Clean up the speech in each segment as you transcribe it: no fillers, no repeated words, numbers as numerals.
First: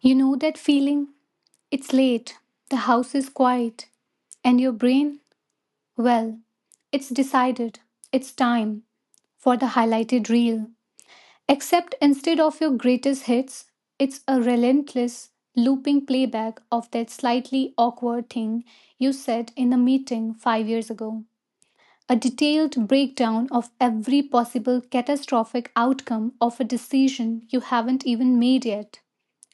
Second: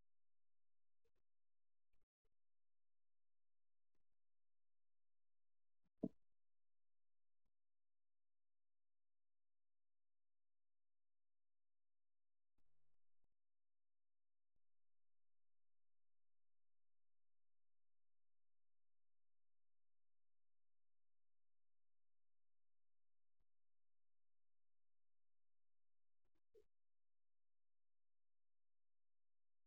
You know that feeling? It's late, the house is quiet, and your brain, well, it's decided, it's time for the highlighted reel. Except instead of your greatest hits, it's a relentless, looping playback of that slightly awkward thing you said in the meeting 5 years ago, a detailed breakdown of every possible catastrophic outcome of a decision you haven't even made yet,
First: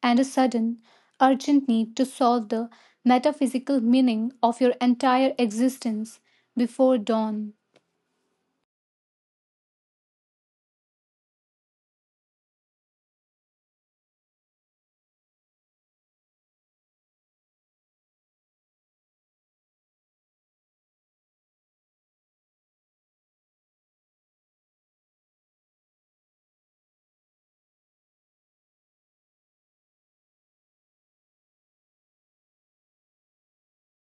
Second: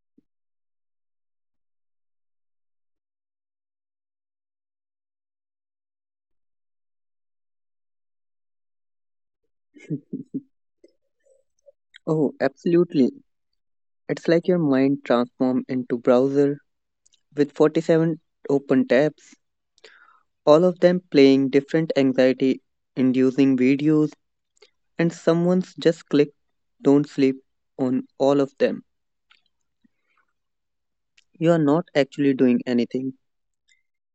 and a sudden, urgent need to solve the metaphysical meaning of your entire existence before dawn. Oh, absolutely. It's like your mind transformed into browser with 47 open tabs, all of them playing different anxiety inducing videos, and someone's just click don't sleep on all of them. You are not actually doing anything.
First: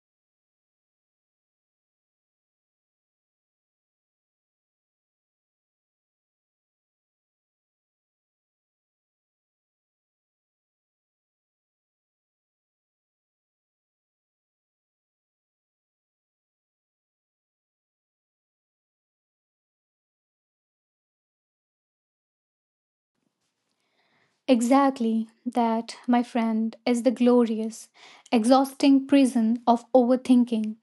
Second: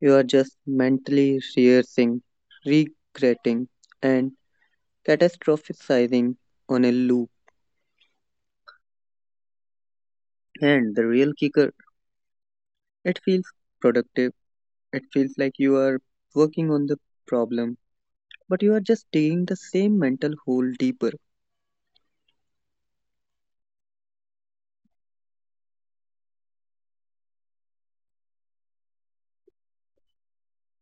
You are just mentally rehearsing, regretting, and catastrophizing on a loop. And the real kicker, it feels productive. It feels like you are working on the problem but you are just digging the same mental hole deeper. Exactly that, my friend, is the glorious, exhausting prison of overthinking.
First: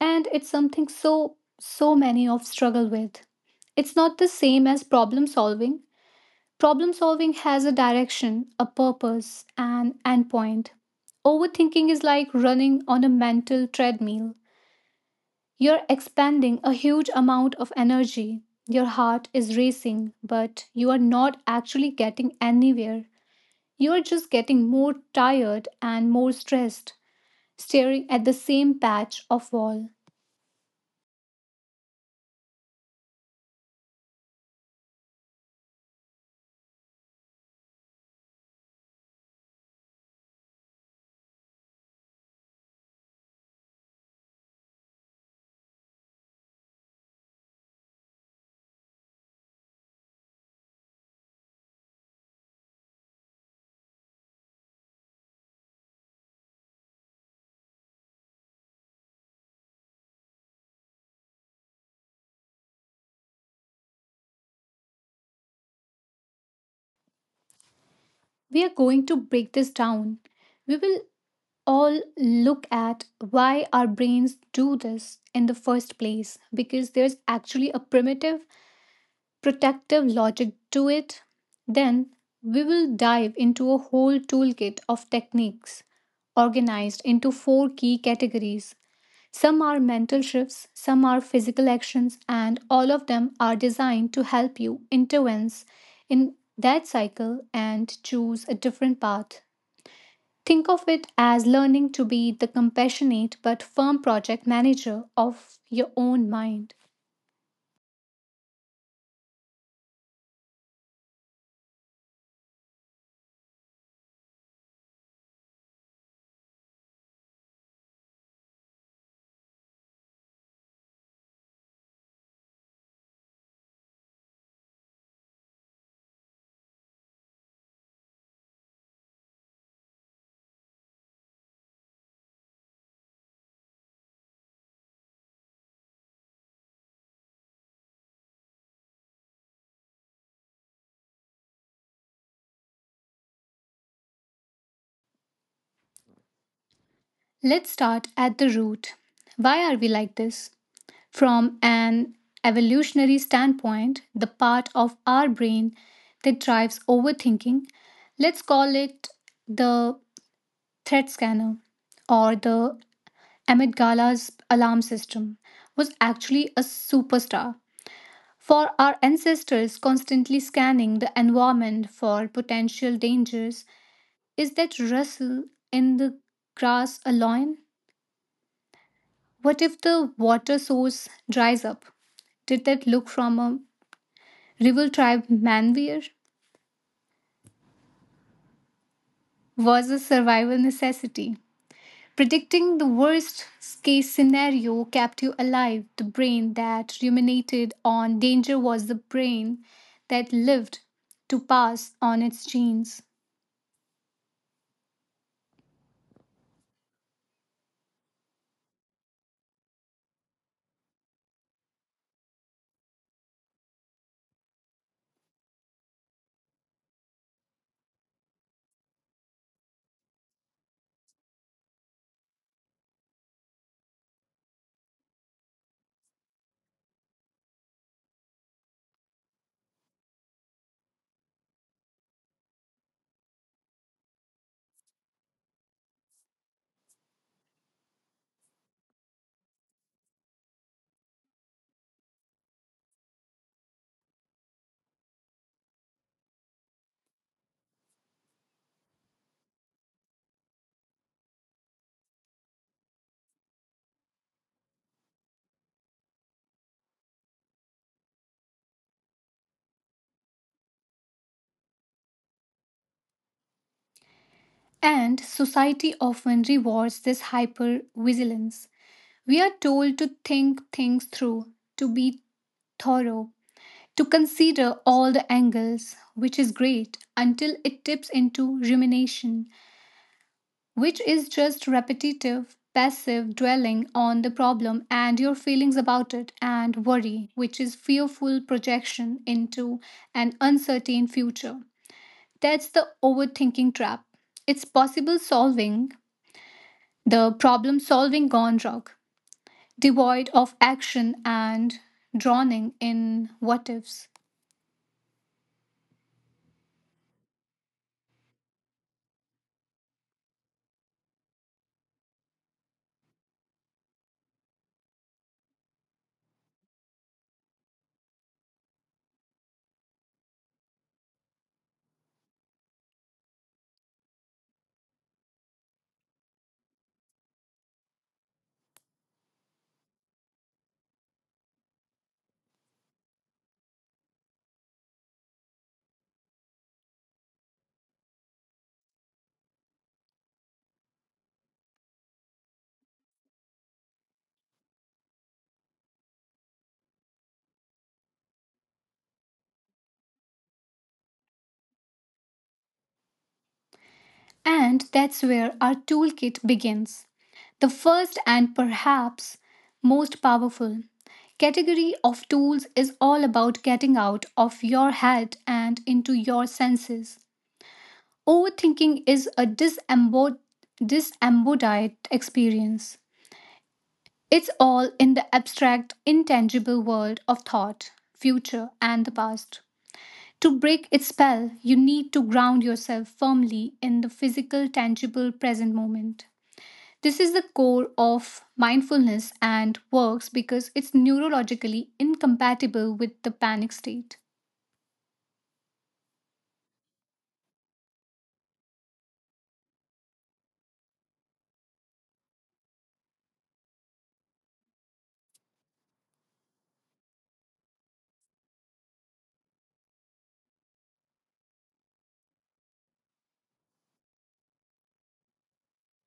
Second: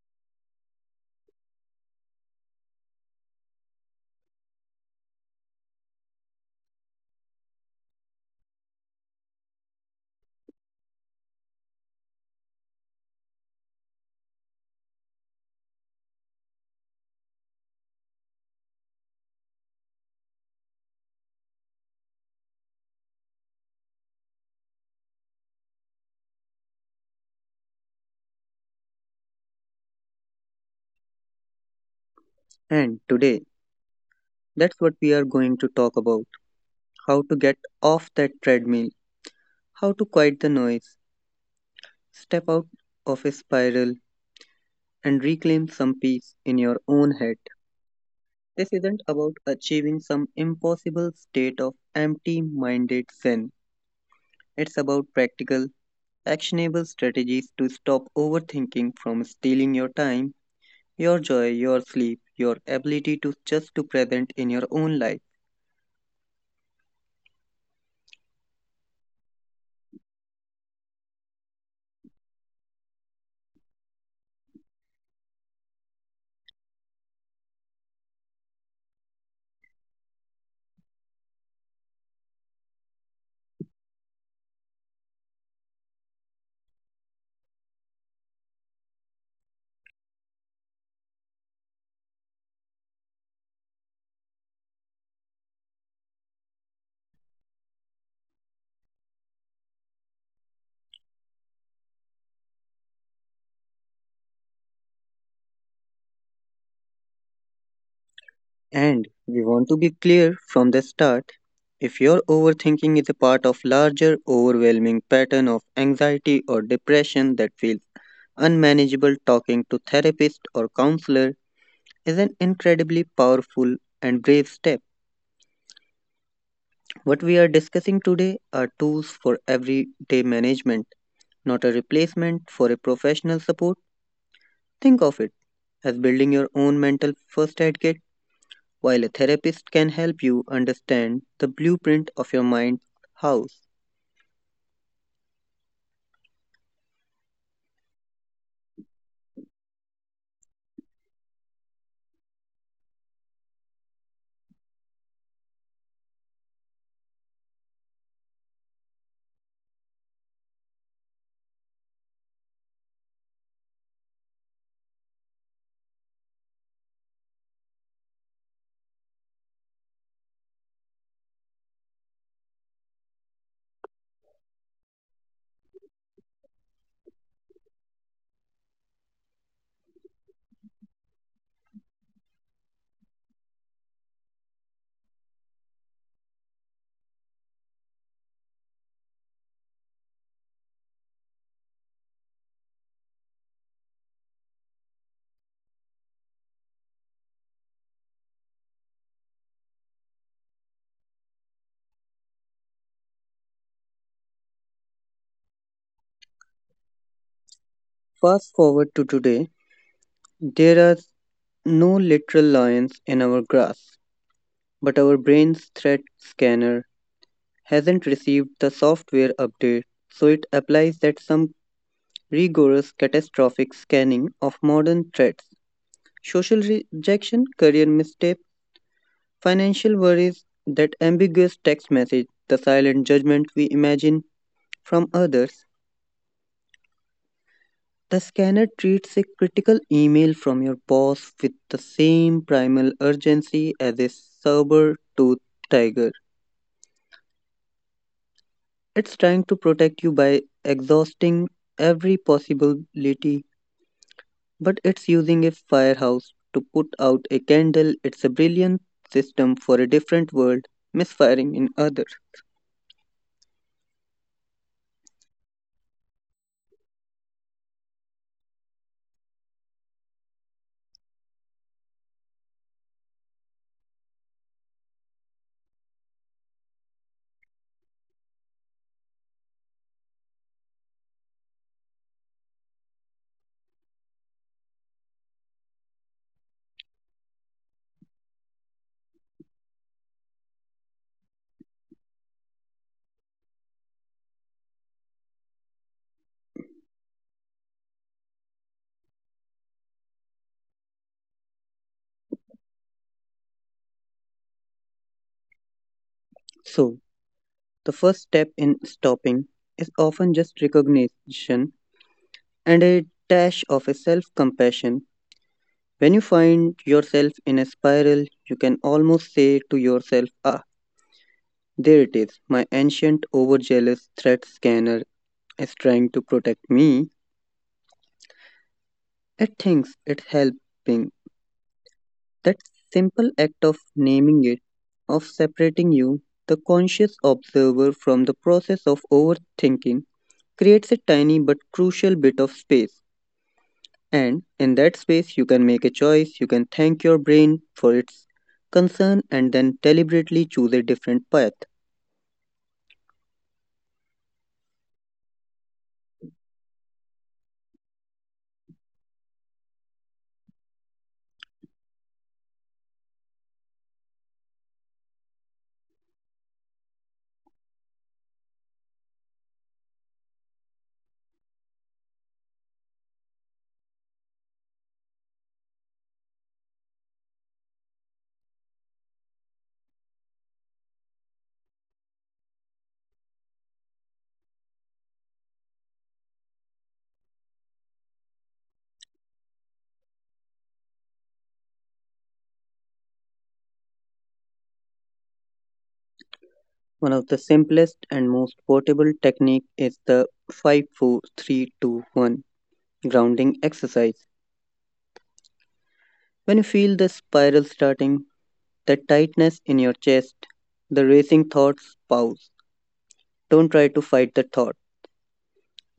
And it's something so, so many of struggle with. It's not the same as problem solving. Problem solving has a direction, a purpose, an endpoint. Overthinking is like running on a mental treadmill. You're expending a huge amount of energy. Your heart is racing, but you are not actually getting anywhere. You are just getting more tired and more stressed, staring at the same patch of wall. And today, that's what we are going to talk about how to get off that treadmill, how to quiet the noise, step out of a spiral, and reclaim some peace in your own head. This isn't about achieving some impossible state of empty minded zen, it's about practical actionable strategies to stop overthinking from stealing your time, your joy, your sleep, your ability to just to present in your own life. We are going to break this down. We will all look at why our brains do this in the first place, because there's actually a primitive protective logic to it. Then we will dive into a whole toolkit of techniques organized into four key categories. Some are mental shifts, some are physical actions, and all of them are designed to help you intervene in that cycle and choose a different path. Think of it as learning to be the compassionate but firm project manager of your own mind. And we want to be clear from the start, if your overthinking is a part of larger overwhelming pattern of anxiety or depression that feels unmanageable, talking to therapist or counselor is an incredibly powerful and brave step. What we are discussing today are tools for everyday management, not a replacement for a professional support. Think of it as building your own mental first aid kit while a therapist can help you understand the blueprint of your mind house. Let's start at the root. Why are we like this? From an evolutionary standpoint, the part of our brain that drives overthinking, let's call it the threat scanner or the amygdala's alarm system, was actually a superstar. For our ancestors, constantly scanning the environment for potential dangers, is that rustle in the grass a loin? What if the water source dries up? Did that look from a rival tribe manweir? Was a survival necessity. Predicting the worst case scenario kept you alive. The brain that ruminated on danger was the brain that lived to pass on its genes. Fast forward to today, there are no literal lions in our grass, but our brain's threat scanner hasn't received the software update, so it applies that some rigorous catastrophic scanning of modern threats. Social rejection, career misstep, financial worries, that ambiguous text message, the silent judgment we imagine from others, the scanner treats a critical email from your boss with the same primal urgency as a saber toothed tiger. It's trying to protect you by exhausting every possibility, but it's using a firehouse to put out a candle. It's a brilliant system for a different world, misfiring in others. And society often rewards this hypervigilance. We are told to think things through, to be thorough, to consider all the angles, which is great, until it tips into rumination, which is just repetitive, passive dwelling on the problem and your feelings about it, and worry, which is fearful projection into an uncertain future. That's the overthinking trap. It's possible solving, the problem solving gone rogue, devoid of action and drowning in what ifs. So, the first step in stopping is often just recognition and a dash of a self compassion. When you find yourself in a spiral, you can almost say to yourself, ah, there it is, my ancient overzealous threat scanner is trying to protect me. It thinks it's helping. That simple act of naming it, of separating you, the conscious observer from the process of overthinking, creates a tiny but crucial bit of space. And in that space, you can make a choice, you can thank your brain for its concern, and then deliberately choose a different path. And that's where our toolkit begins. The first and perhaps most powerful category of tools is all about getting out of your head and into your senses. Overthinking is a disembodied experience. It's all in the abstract, intangible world of thought, future, and the past. To break its spell, you need to ground yourself firmly in the physical, tangible, present moment. This is the core of mindfulness and works because it's neurologically incompatible with the panic state. One of the simplest and most portable technique is the five, four, three, two, one grounding exercise. When you feel the spiral starting, the tightness in your chest, the racing thoughts, pause. Don't try to fight the thought.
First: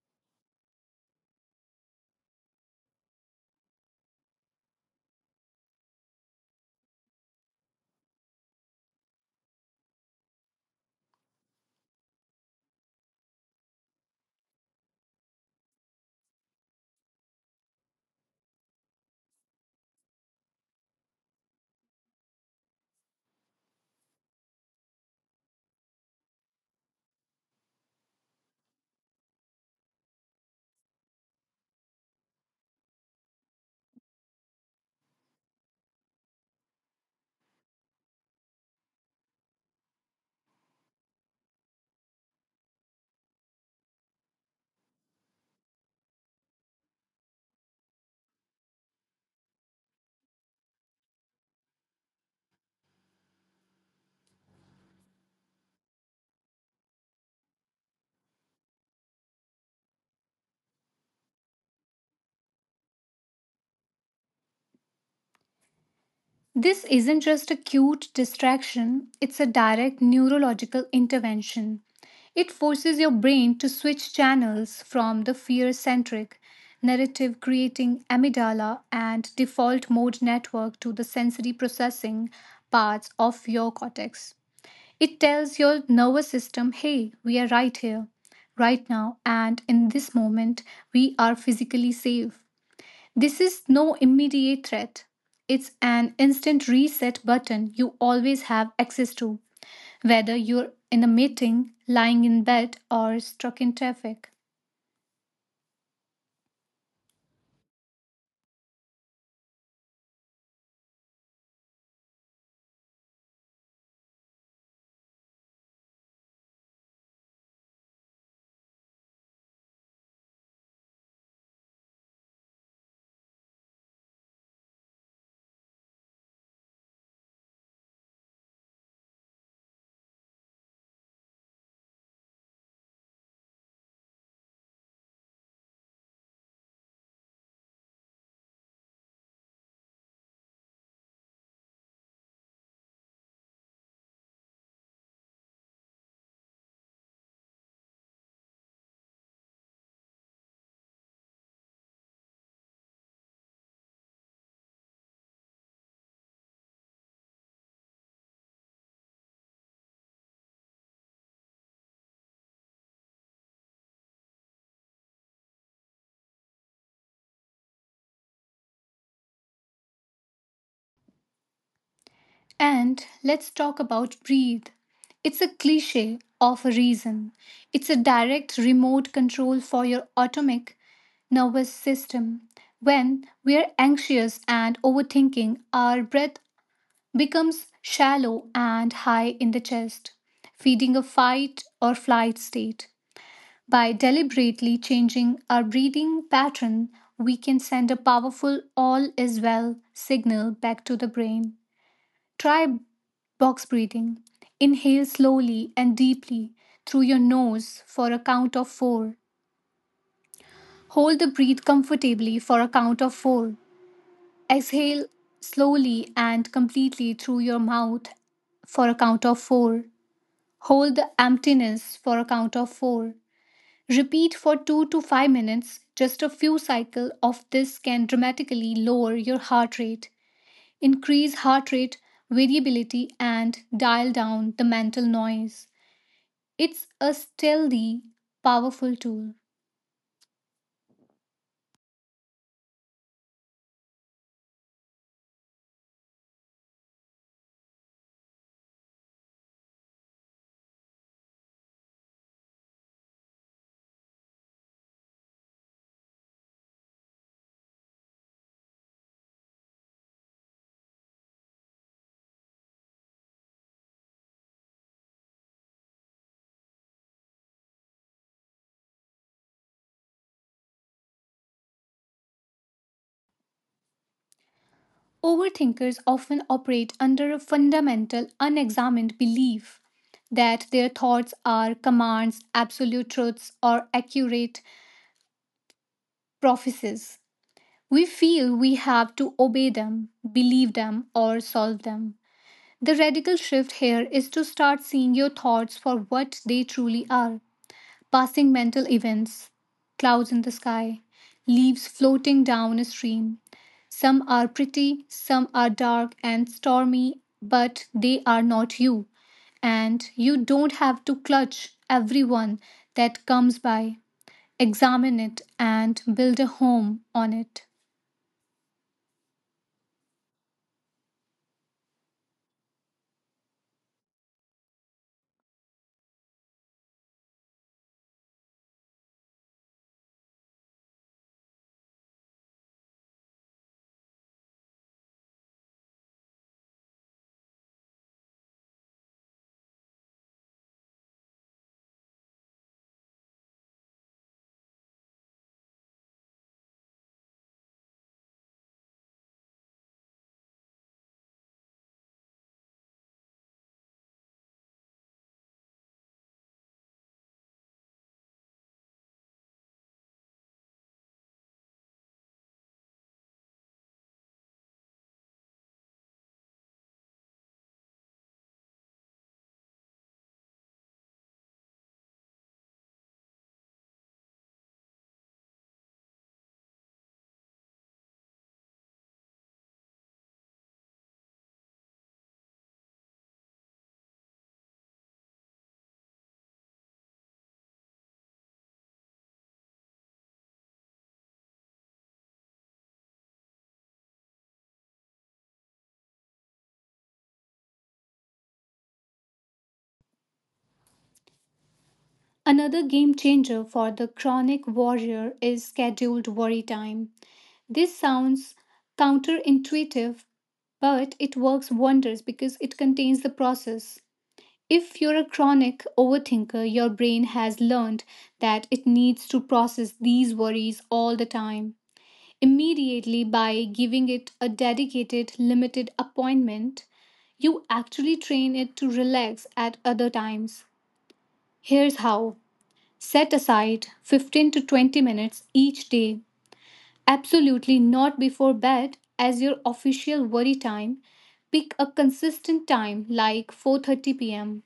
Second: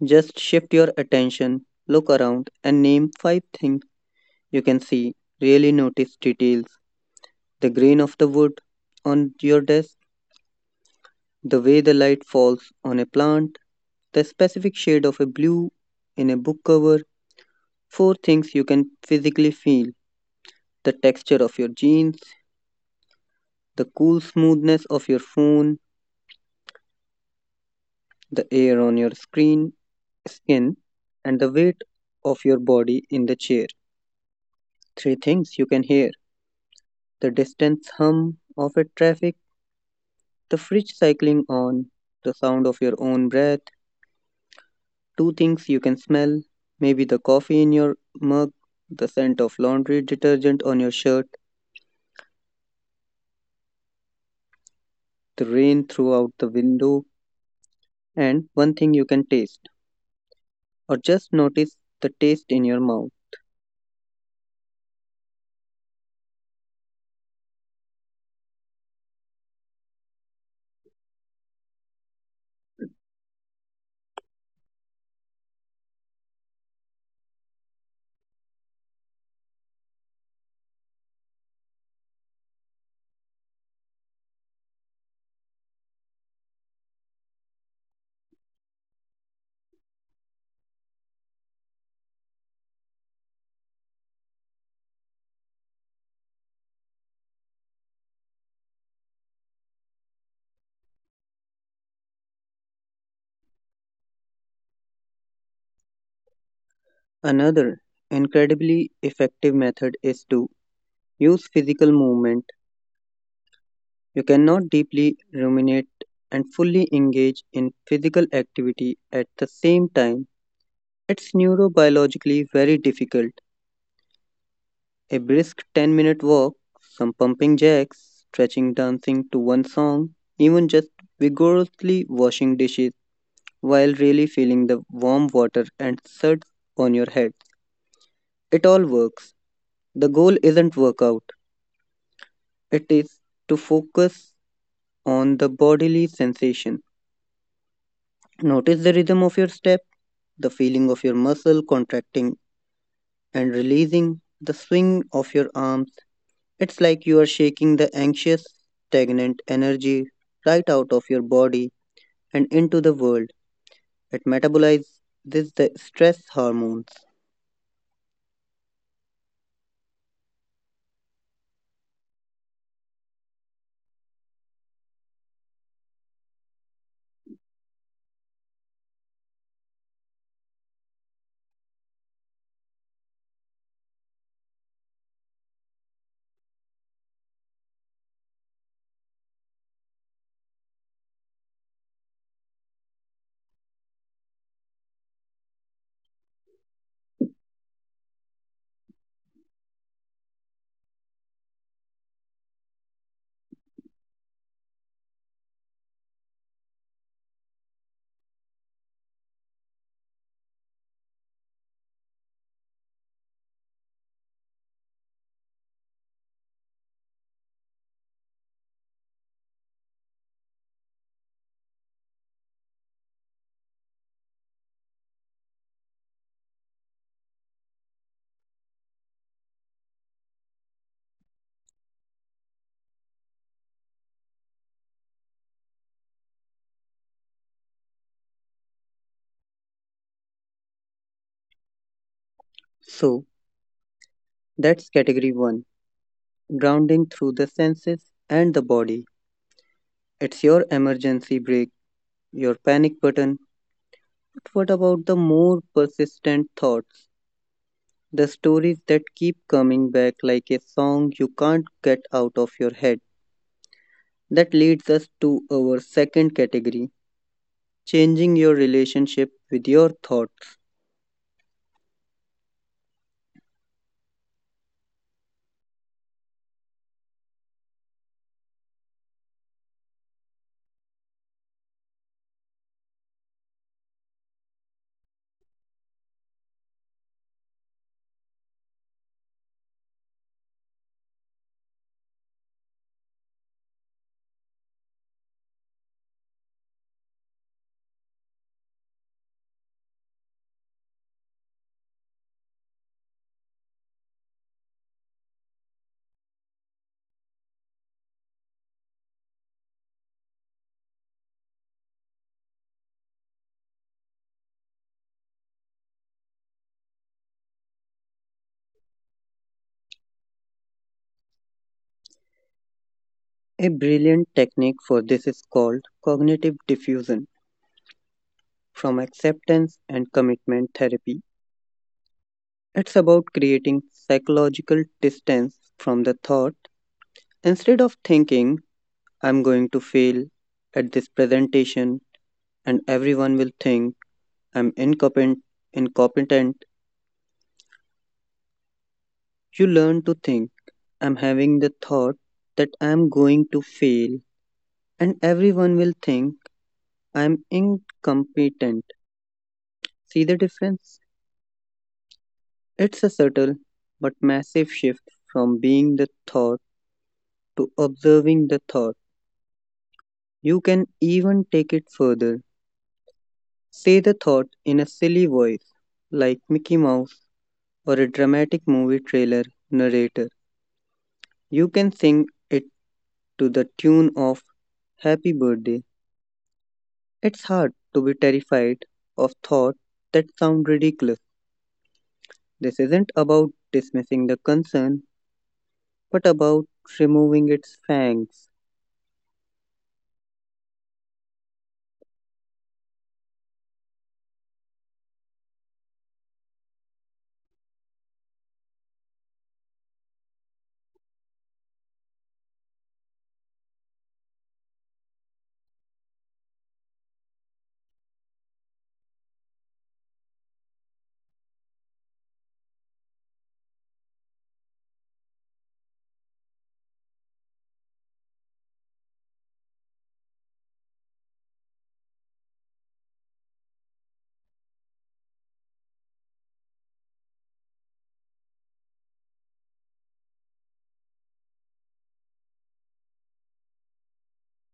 Just shift your attention, look around, and name five things you can see. Really notice details, the grain of the wood on your desk, the way the light falls on a plant, the specific shade of a blue in a book cover, four things you can physically feel, the texture of your jeans, the cool smoothness of your phone, the air on your screen, skin, and the weight of your body in the chair. Three things you can hear, the distance hum of a traffic, the fridge cycling on, the sound of your own breath. Two things you can smell, maybe the coffee in your mug, the scent of laundry detergent on your shirt, the rain throughout the window, and one thing you can taste, or just notice the taste in your mouth. This isn't just a cute distraction, it's a direct neurological intervention. It forces your brain to switch channels from the fear centric, narrative creating amygdala and default mode network to the sensory processing parts of your cortex. It tells your nervous system, hey, we are right here, right now, and in this moment, we are physically safe. This is no immediate threat. It's an instant reset button you always have access to, whether you're in a meeting, lying in bed, or stuck in traffic. Another incredibly effective method is to use physical movement. You cannot deeply ruminate and fully engage in physical activity at the same time. It's neurobiologically very difficult. A brisk 10-minute walk, some pumping jacks, stretching, dancing to one song, even just vigorously washing dishes while really feeling the warm water and suds on your head. It all works. The goal isn't workout, it is to focus on the bodily sensation. Notice the rhythm of your step, the feeling of your muscle contracting and releasing, the swing of your arms. It's like you are shaking the anxious, stagnant energy right out of your body and into the world. It metabolizes the stress hormones. And let's talk about breathe. It's a cliche of a reason. It's a direct remote control for your autonomic nervous system. When we are anxious and overthinking, our breath becomes shallow and high in the chest, feeding a fight or flight state. By deliberately changing our breathing pattern, we can send a powerful all is well signal back to the brain. Try box breathing. Inhale slowly and deeply through your nose for a count of four. Hold the breath comfortably for a count of four. Exhale slowly and completely through your mouth for a count of four. Hold the emptiness for a count of 4. Repeat for 2 to 5 minutes. Just a few cycles of this can dramatically lower your heart rate, increase heart rate variability, and dial down the mental noise. It's a stealthy, powerful tool. So, that's category 1, grounding through the senses and the body. It's your emergency brake, your panic button. But what about the more persistent thoughts? The stories that keep coming back like a song you can't get out of your head. That leads us to our second category, changing your relationship with your thoughts. Overthinkers often operate under a fundamental, unexamined belief that their thoughts are commands, absolute truths, or accurate prophecies. We feel we have to obey them, believe them, or solve them. The radical shift here is to start seeing your thoughts for what they truly are: passing mental events, clouds in the sky, leaves floating down a stream. Some are pretty, some are dark and stormy, but they are not you. And you don't have to clutch everyone that comes by. Examine it and build a home on it. A brilliant technique for this is called cognitive diffusion from acceptance and commitment therapy. It's about creating psychological distance from the thought. Instead of thinking, I'm going to fail at this presentation and everyone will think I'm incompetent, incompetent, you learn to think, I'm having the thought that I'm going to fail and everyone will think I'm incompetent. See the difference? It's a subtle but massive shift from being the thought to observing the thought. You can even take it further. Say the thought in a silly voice, like Mickey Mouse or a dramatic movie trailer narrator. You can sing it to the tune of Happy Birthday. It's hard to be terrified of thoughts that sound ridiculous. This isn't about dismissing the concern. What about removing its fangs? Another game changer for the chronic warrior is scheduled worry time. This sounds counterintuitive, but it works wonders because it contains the process. If you're a chronic overthinker, your brain has learned that it needs to process these worries all the time. Immediately, by giving it a dedicated, limited appointment, you actually train it to relax at other times. Here's how. Set aside 15 to 20 minutes each day, absolutely not before bed, as your official worry time. Pick a consistent time like 4:30 p.m.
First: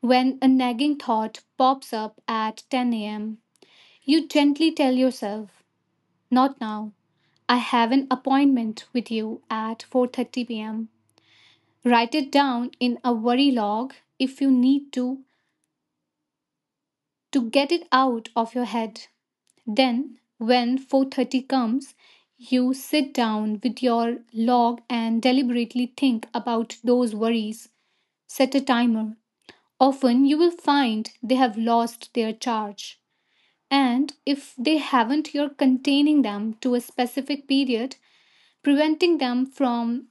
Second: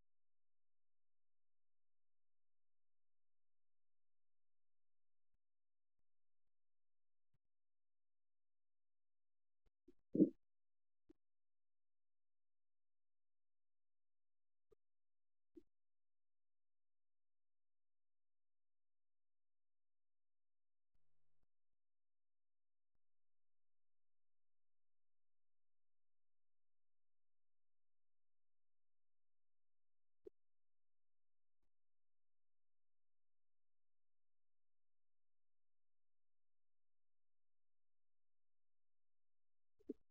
When a nagging thought pops up at 10 a.m., you gently tell yourself, "Not now. I have an appointment with you at 4:30 p.m." Write it down in a worry log if you need to get it out of your head. Then, when 4:30 comes, you sit down with your log and deliberately think about those worries. Set a timer. Often you will find they have lost their charge. And if they haven't, you're containing them to a specific period, preventing them from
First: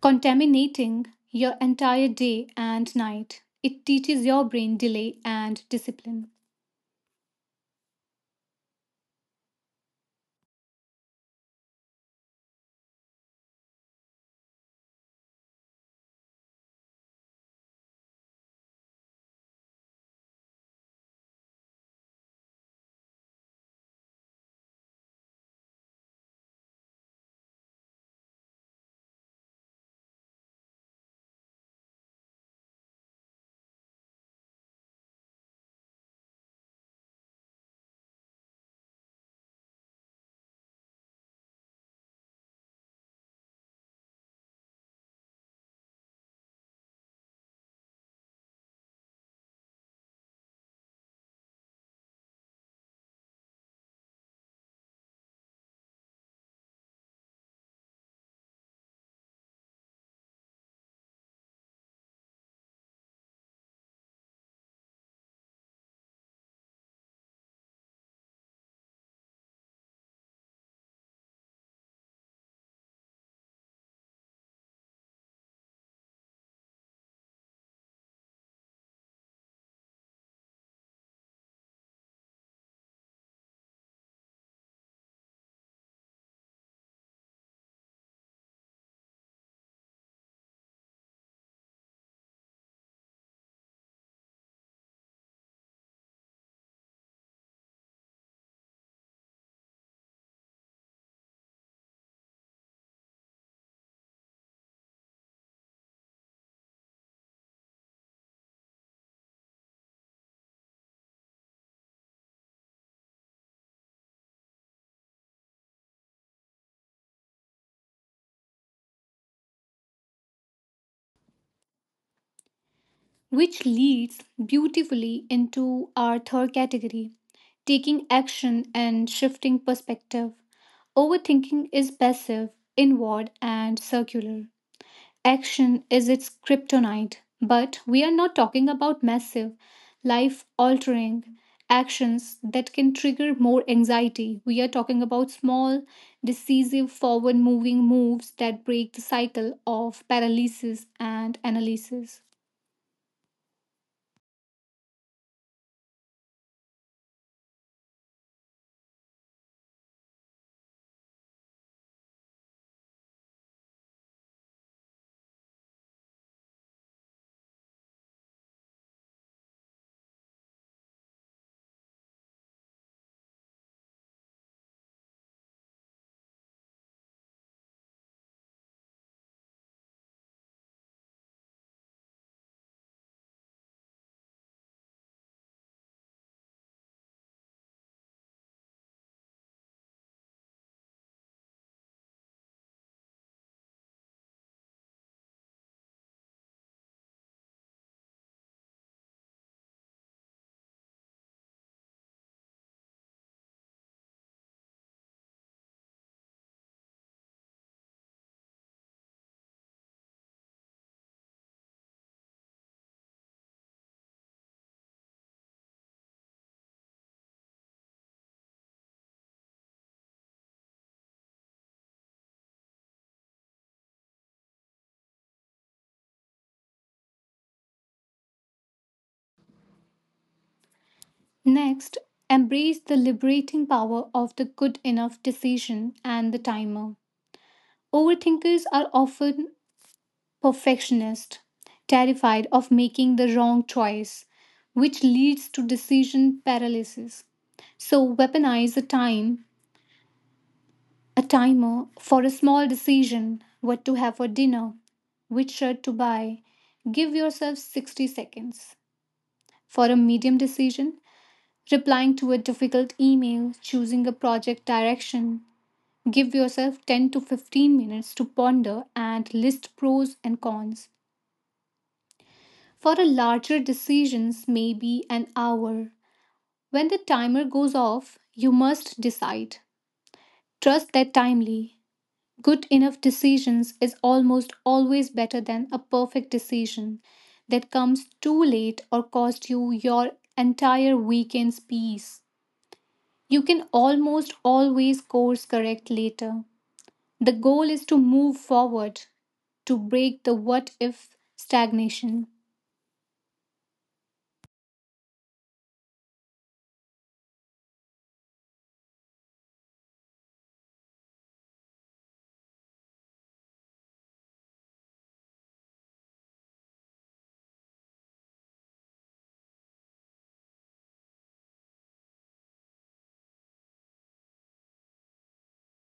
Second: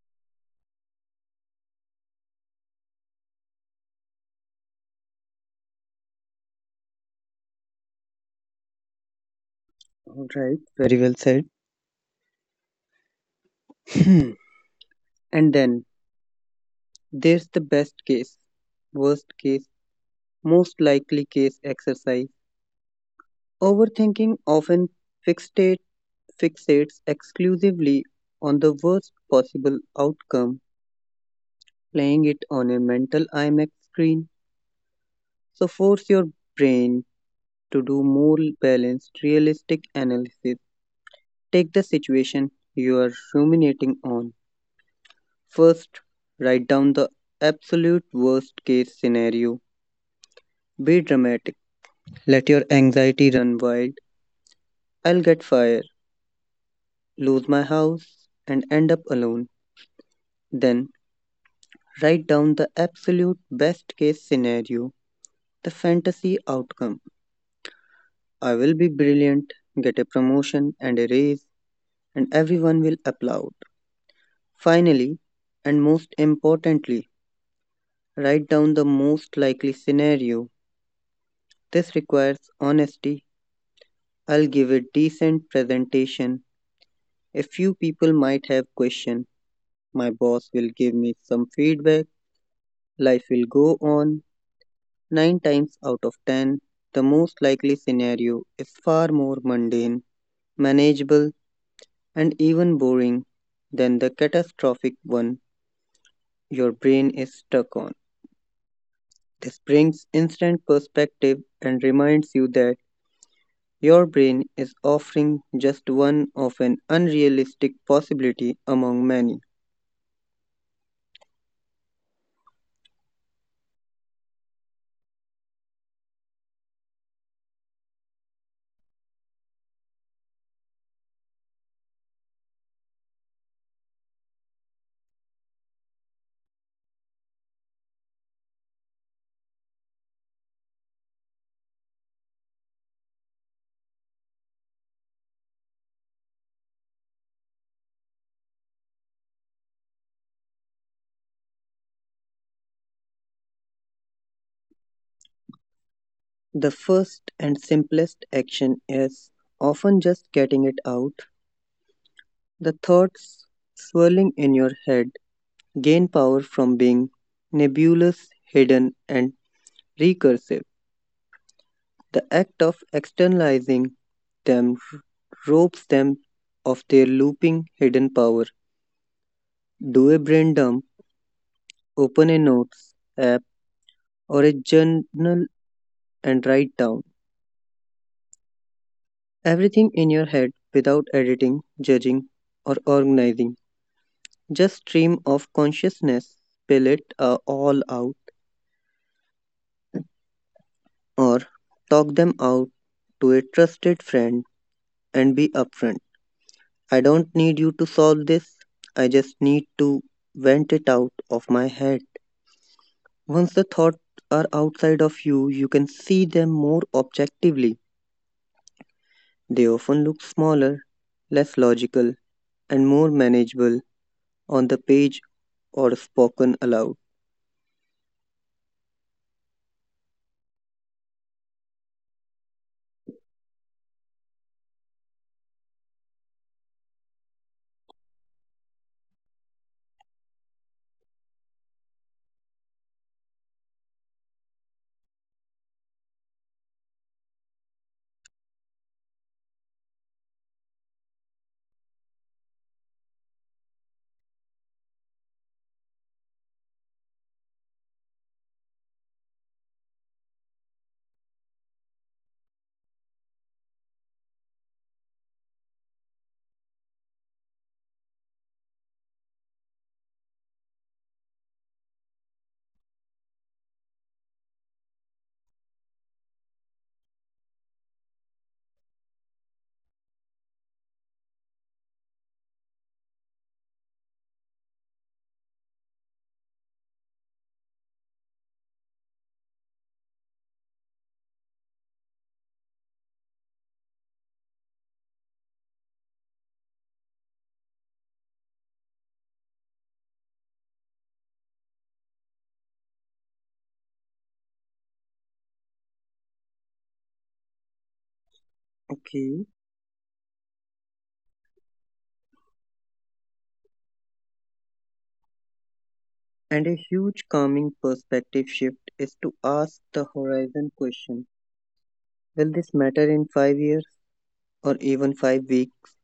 contaminating your entire day and night. It teaches your brain delay and discipline. All right, very well said. Hmm. And then there's the best case, worst case, most likely case exercise. Overthinking often fixate, fixates exclusively on the worst possible outcome, playing it on a mental IMAX screen. So force your brain to do more balanced, realistic analysis. Take the situation you are ruminating on. First, write down the absolute worst case scenario. Be dramatic. Let your anxiety run wild. I'll get fired, lose my house, and end up alone. Then, write down the absolute best case scenario, the fantasy outcome. I will be brilliant, get a promotion and a raise, and everyone will applaud. Finally, and most importantly, write down the most likely scenario. This requires honesty. I'll give a decent presentation. A few people might have questions. My boss will give me some feedback. Life will go on. Nine times out of ten, the most likely scenario is far more mundane, manageable, and even boring than the catastrophic one your brain is stuck on. This brings instant perspective and reminds you that your brain is offering just one of an unrealistic possibility among many. Which leads beautifully into our third category: taking action and shifting perspective. Overthinking is passive, inward, and circular. Action is its kryptonite, but we are not talking about massive, life altering actions that can trigger more anxiety. We are talking about small, decisive, forward moving moves that break the cycle of paralysis and analysis. The first and simplest action is often just getting it out. The thoughts swirling in your head gain power from being nebulous, hidden, and recursive. The act of externalizing them robs them of their looping hidden power. Do a brain dump, open a notes app or a journal and write down everything in your head without editing, judging, or organizing. Just stream of consciousness, spill it all out, or talk them out to a trusted friend and be upfront. I don't need you to solve this, I just need to vent it out of my head. Once the thoughts are outside of you, you can see them more objectively. They often look smaller, less logical, and more manageable on the page or spoken aloud. Next, embrace the liberating power of the good enough decision and the timer. Overthinkers are often perfectionists, terrified of making the wrong choice, which leads to decision paralysis. So, weaponize a time, a timer for a small decision, what to have for dinner, which shirt to buy. Give yourself 60 seconds. For a medium decision, replying to a difficult email, choosing a project direction. Give yourself 10 to 15 minutes to ponder and list pros and cons. For a larger decisions, maybe an hour. When the timer goes off, you must decide. Trust that timely. Good enough decisions is almost always better than a perfect decision that comes too late or cost you your entire weekend's peace. You can almost always course correct later. The goal is to move forward, to break the what if stagnation. Okay. And a huge calming perspective shift is to ask the horizon question, will this matter in 5 years or even 5 weeks?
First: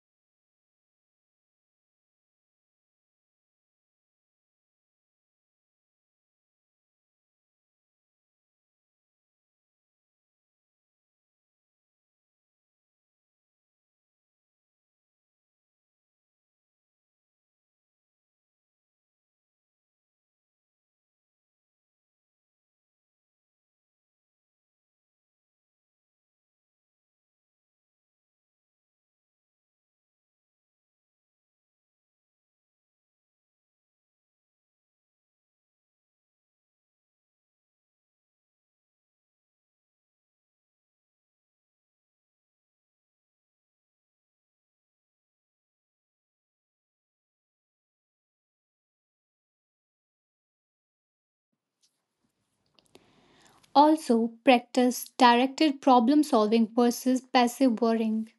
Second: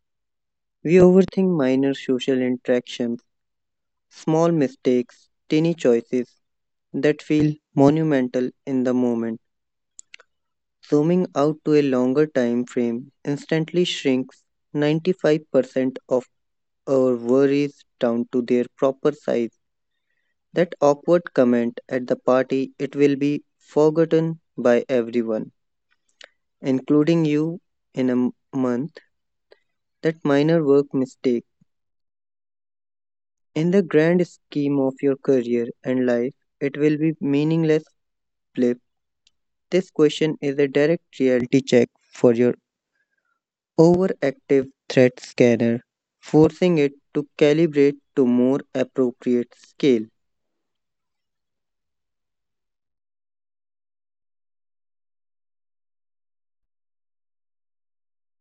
We overthink minor social interactions, small mistakes, tiny choices that feel monumental in the moment. Zooming out to a longer time frame instantly shrinks 95% of our worries down to their proper size. That awkward comment at the party, it will be forgotten by everyone, including you, in a month. That minor work mistake, in the grand scheme of your career and life, it will be meaningless flip. This question is a direct reality check for your overactive threat scanner, forcing it to calibrate to more appropriate scale. Also, practice directed problem solving versus passive worrying.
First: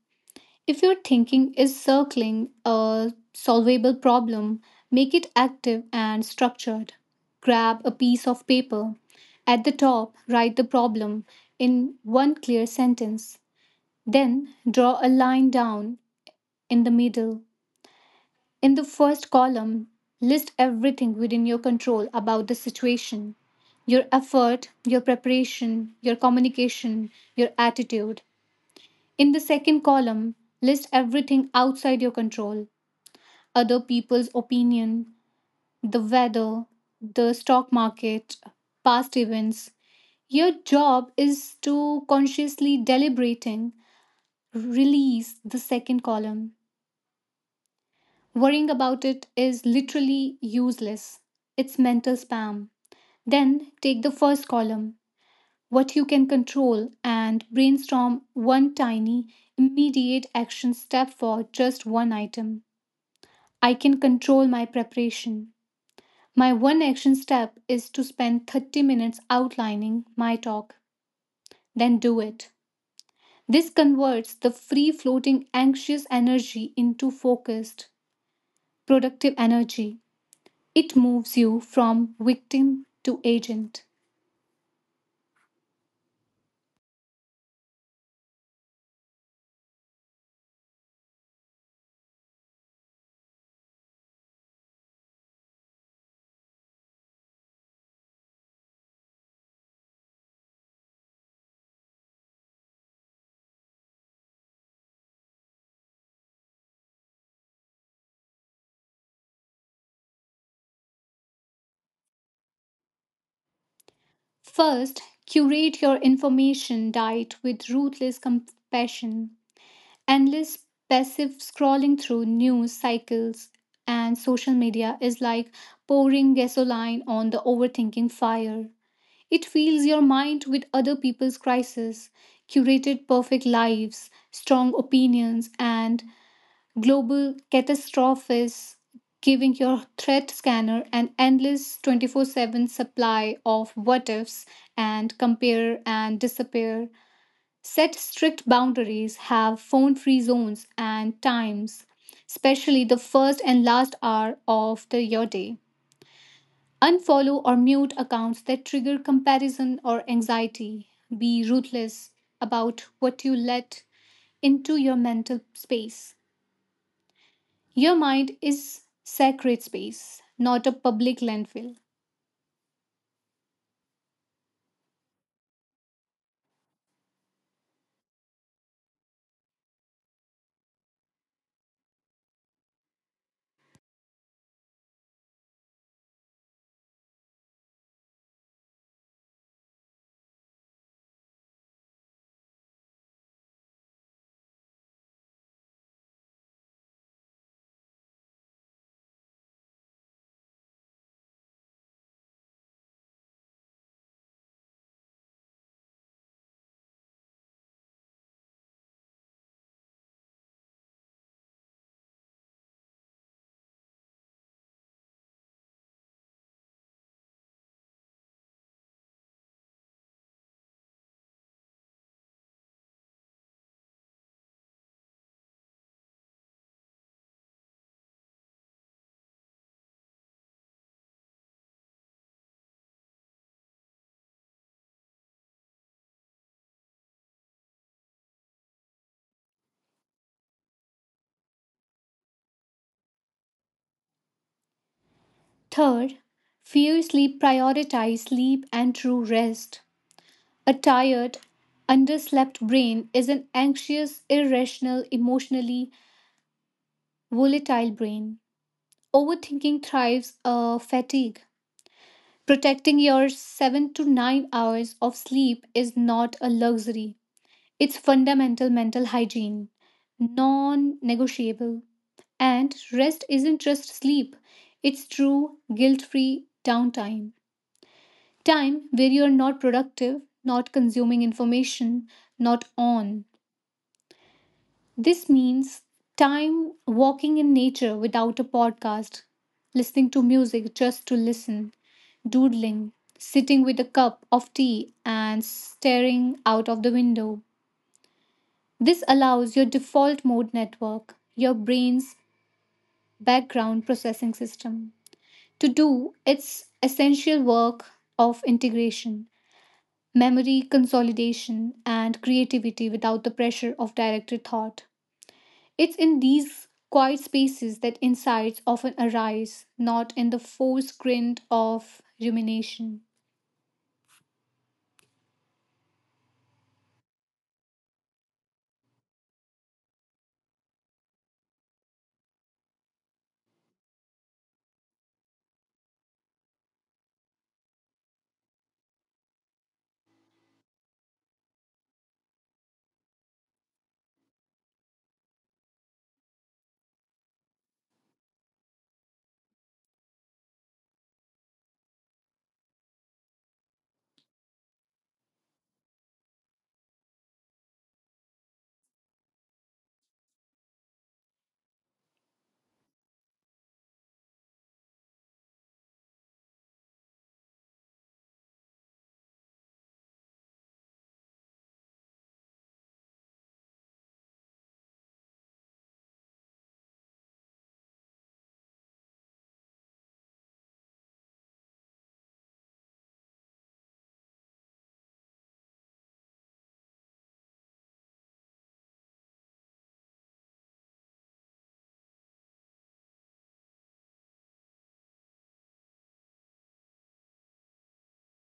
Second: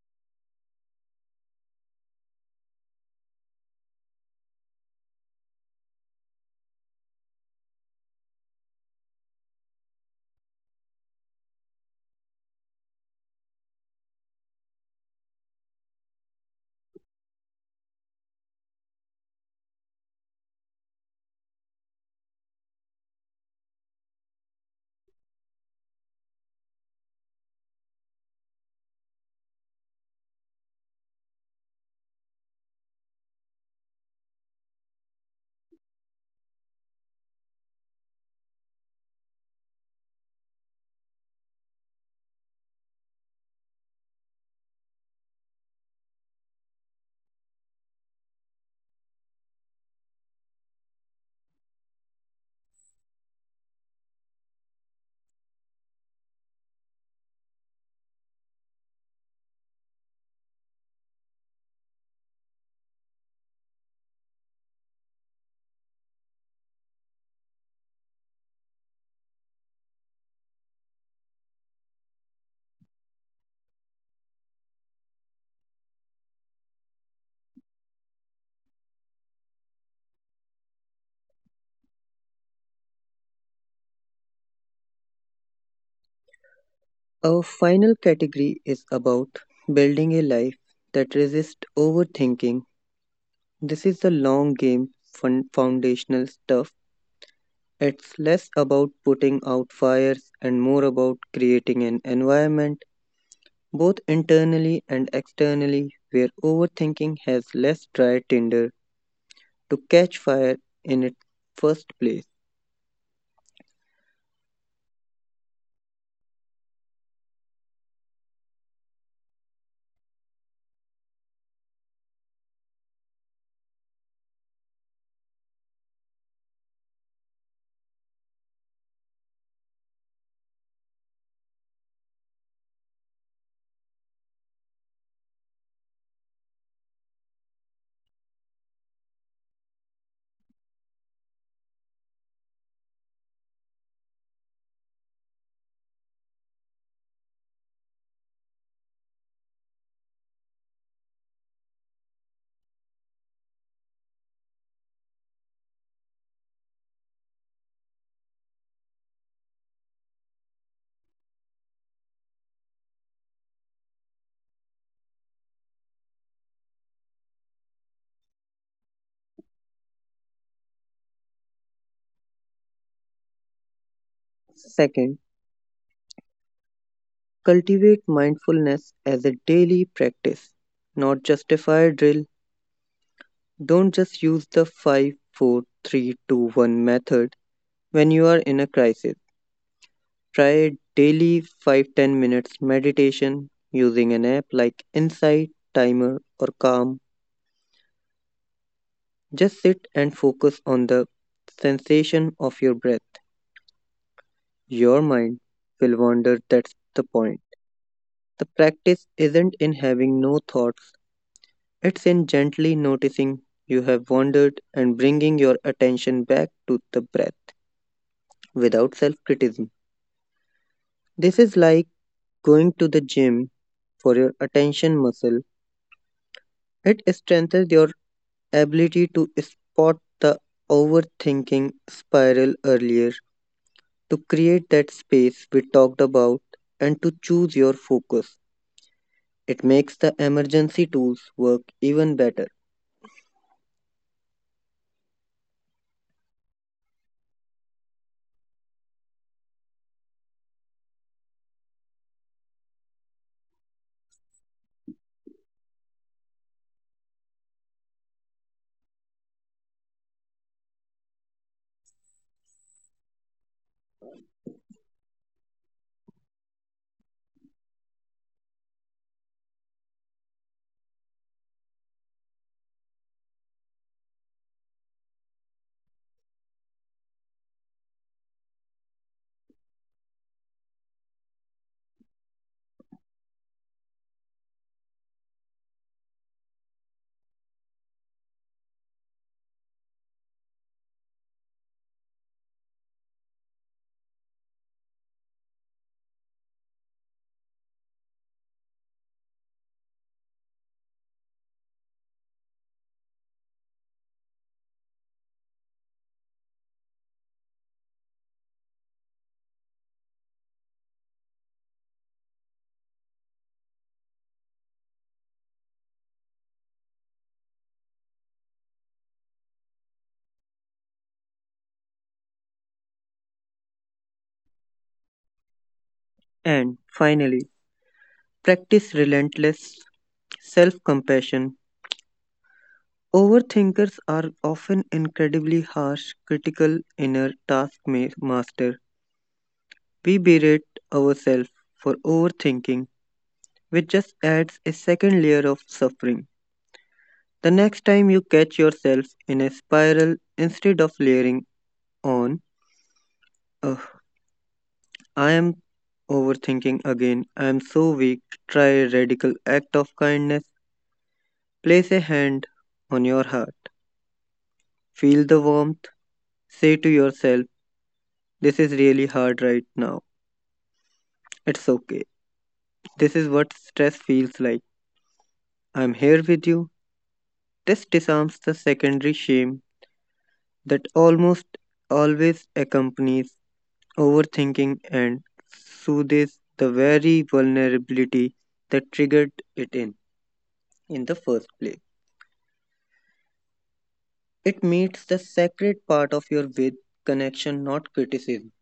If your thinking is circling a solvable problem, make it active and structured. Grab a piece of paper. At the top, write the problem in one clear sentence. Then draw a line down in the middle. In the first column, list everything within your control about the situation: your effort, your preparation, your communication, your attitude. In the second column, list everything outside your control: other people's opinion, the weather, the stock market, past events. Your job is to consciously deliberating release the second column. Worrying about it is literally useless. It's mental spam. Then take the first column, what you can control, and brainstorm one tiny, immediate action step for just one item. I can control my preparation. My one action step is to spend 30 minutes outlining my talk. Then do it. This converts the free floating anxious energy into focused, productive energy. It moves you from victim to agent. Our final category is about building a life that resists overthinking. This is the long game foundational stuff. It's less about putting out fires and more about creating an environment, both internally and externally, where overthinking has less dry tinder to catch fire in its first place. First, curate your information diet with ruthless compassion. Endless passive scrolling through news cycles and social media is like pouring gasoline on the overthinking fire. It fills your mind with other people's crises, curated perfect lives, strong opinions, and global catastrophes, giving your threat scanner an endless 24/7 supply of what ifs and compare and disappear. Set strict boundaries, have phone free zones and times, especially the first and last hour of your day. Unfollow or mute accounts that trigger comparison or anxiety. Be ruthless about what you let into your mental space. Your mind is sacred space, not a public landfill. Second, cultivate mindfulness as a daily practice, not just a fire drill. Don't just use the five, four, three, two, one method when you are in a crisis. Try daily 5 to 10 minutes meditation using an app like Insight, Timer, or Calm. Just sit and focus on the sensation of your breath. Your mind will wander, that's the point. The practice isn't in having no thoughts, it's in gently noticing you have wandered and bringing your attention back to the breath without self criticism. This is like going to the gym for your attention muscle. It strengthens your ability to spot the overthinking spiral earlier, to create that space we talked about, and to choose your focus. It makes the emergency tools work even better. Third, fear sleep prioritize sleep and true rest. A tired, underslept brain is an anxious, irrational, emotionally volatile brain. Overthinking thrives fatigue. Protecting your 7 to 9 hours of sleep is not a luxury. It's fundamental mental hygiene, non negotiable. And rest isn't just sleep, it's true, guilt free downtime. Time where you're not productive, not consuming information, not on. This means time walking in nature without a podcast, listening to music just to listen, doodling, sitting with a cup of tea, and staring out of the window. This allows your default mode network, your brain's background processing system, to do its essential work of integration, memory consolidation, and creativity without the pressure of directed thought. It's in these quiet spaces that insights often arise, not in the forced grind of rumination. And finally, practice relentless self compassion. Overthinkers are often incredibly harsh, critical inner taskmaster. We berate ourselves for overthinking, which just adds a second layer of suffering. The next time you catch yourself in a spiral, instead of layering on, ugh, I am overthinking again, I am so weak, try a radical act of kindness. Place a hand on your heart, feel the warmth, say to yourself, this is really hard right now. It's okay. This is what stress feels like. I'm here with you. This disarms the secondary shame that almost always accompanies overthinking and soothes the very vulnerability that triggered it in the first place. It meets the sacred part of your with connection, not criticism.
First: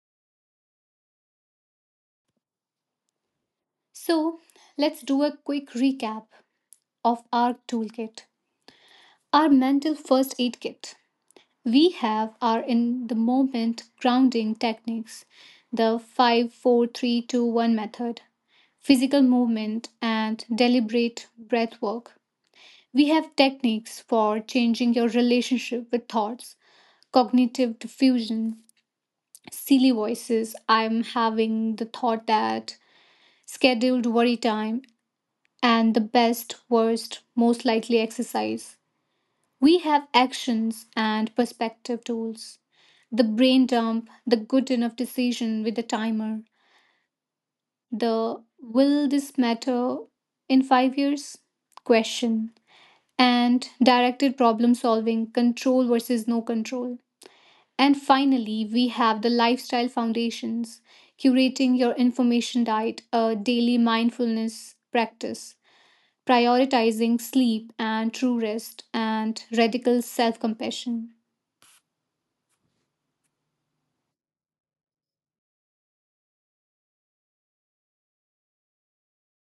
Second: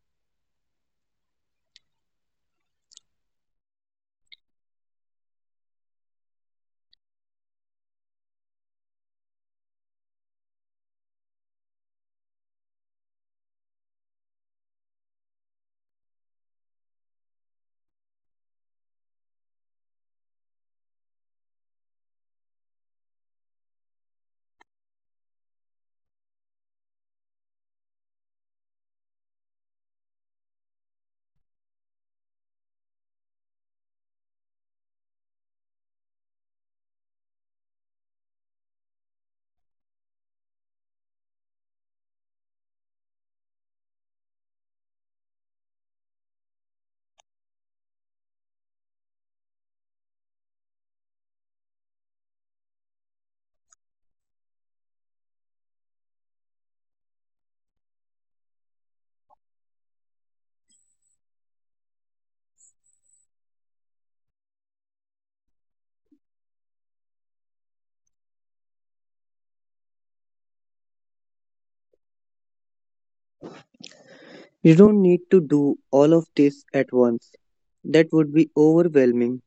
So, let's do a quick recap of our toolkit. Our mental first aid kit: we have are in the moment grounding techniques, the 5 4 3 2 1 method, physical movement, and deliberate breath work. We have techniques for changing your relationship with thoughts: cognitive diffusion, silly voices, I'm having the thought that, scheduled worry time, and the best, worst, most likely exercise. We have actions and perspective tools: the brain dump, the good enough decision with the timer, the will this matter in 5 years question, and directed problem solving, control versus no control. And finally, we have the lifestyle foundations: curating your information diet, a daily mindfulness practice, prioritizing sleep and true rest, and radical self compassion. You don't need to do all of this at once. That would be overwhelming.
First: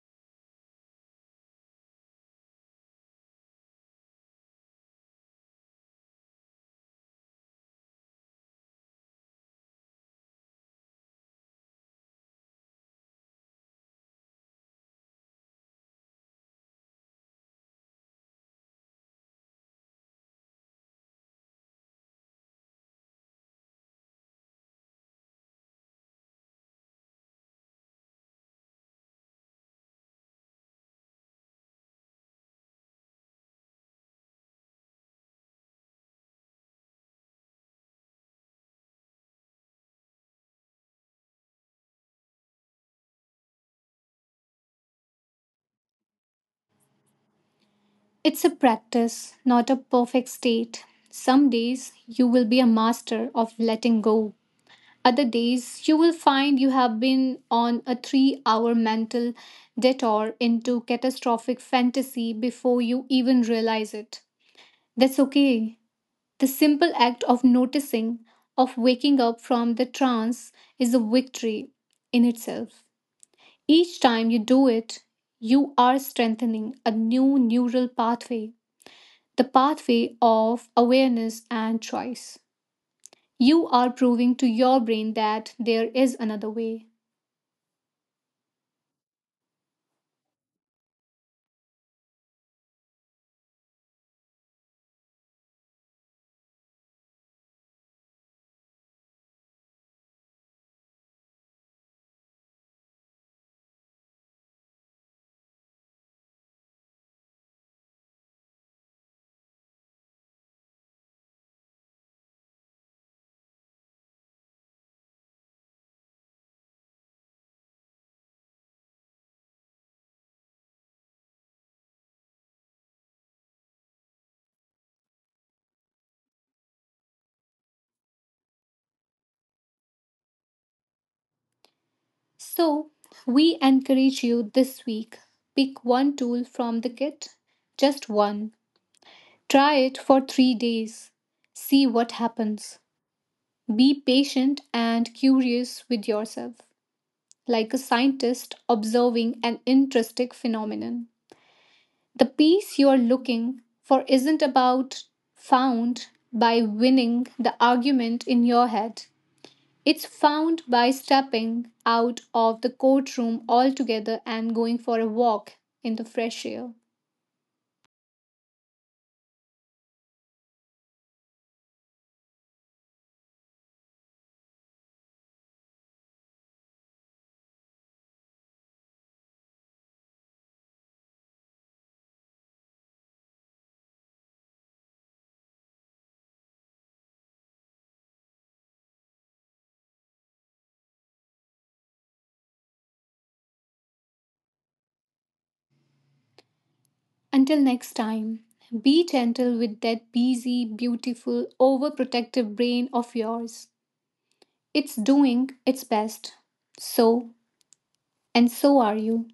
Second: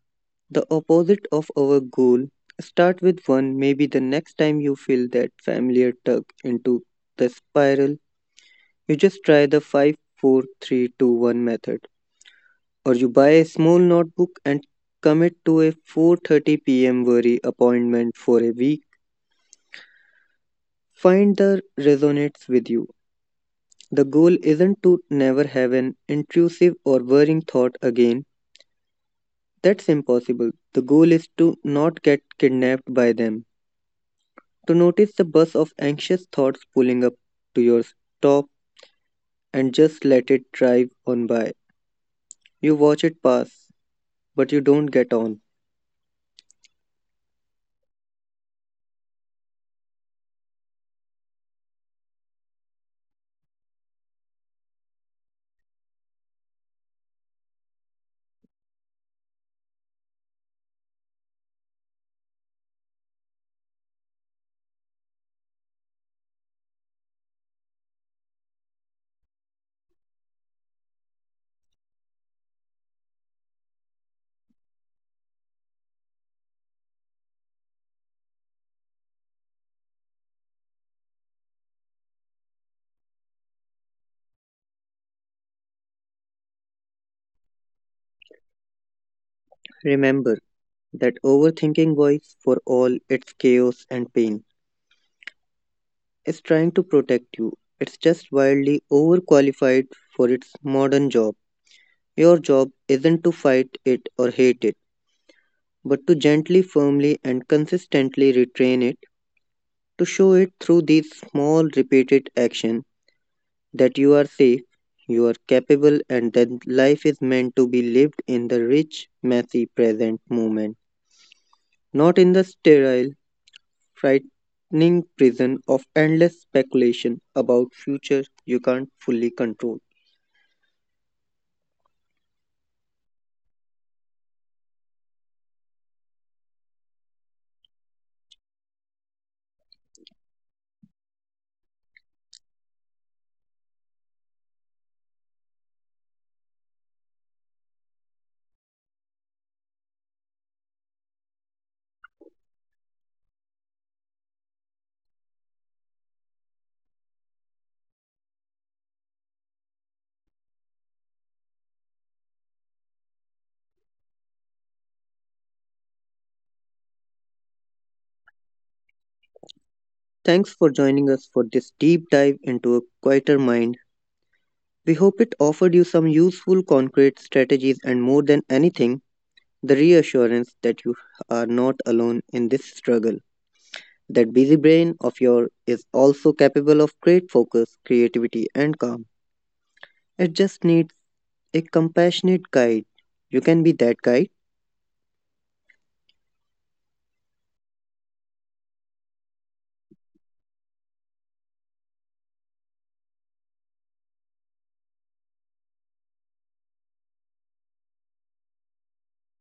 The opposite of our goal. Start with one, maybe the next time you feel that familiar tug into the spiral, you just try the five, four, three, two, one method or you buy a small notebook and commit to a 4:30 p.m. worry appointment for a week, find the resonates with you. The goal isn't to never have an intrusive or worrying thought again. That's impossible. The goal is to not get kidnapped by them. To notice the bus of anxious thoughts pulling up to your stop and just let it drive on by. You watch it pass, but you don't get on. It's a practice, not a perfect state. Some days you will be a master of letting go. Other days you will find you have been on a 3 hour mental detour into catastrophic fantasy before you even realize it. That's okay. The simple act of noticing, of waking up from the trance, is a victory in itself. Each time you do it, you are strengthening a new neural pathway, the pathway of awareness and choice. You are proving to your brain that there is another way. Remember, that overthinking voice, for all its chaos and pain, is trying to protect you. It's just wildly overqualified for its modern job. Your job isn't to fight it or hate it, but to gently, firmly, and consistently retrain it, to show it through these small, repeated actions that you are safe, you are capable, and that life is meant to be lived in the rich, messy present moment, not in the sterile, frightening prison of endless speculation about future you can't fully control. So, we encourage you this week: pick one tool from the kit, just one. Try it for 3 days. See what happens. Be patient and curious with yourself, like a scientist observing an interesting phenomenon. The peace you are looking for isn't about found by winning the argument in your head. It's found by stepping out of the courtroom altogether and going for a walk in the fresh air. Thanks for joining us for this deep dive into a quieter mind. We hope it offered you some useful concrete strategies and more than anything, the reassurance that you are not alone in this struggle. That busy brain of yours is also capable of great focus, creativity, and calm. It just needs a compassionate guide. You can be that guide. Until next time, be gentle with that busy, beautiful, overprotective brain of yours. It's doing its best. So, and so are you.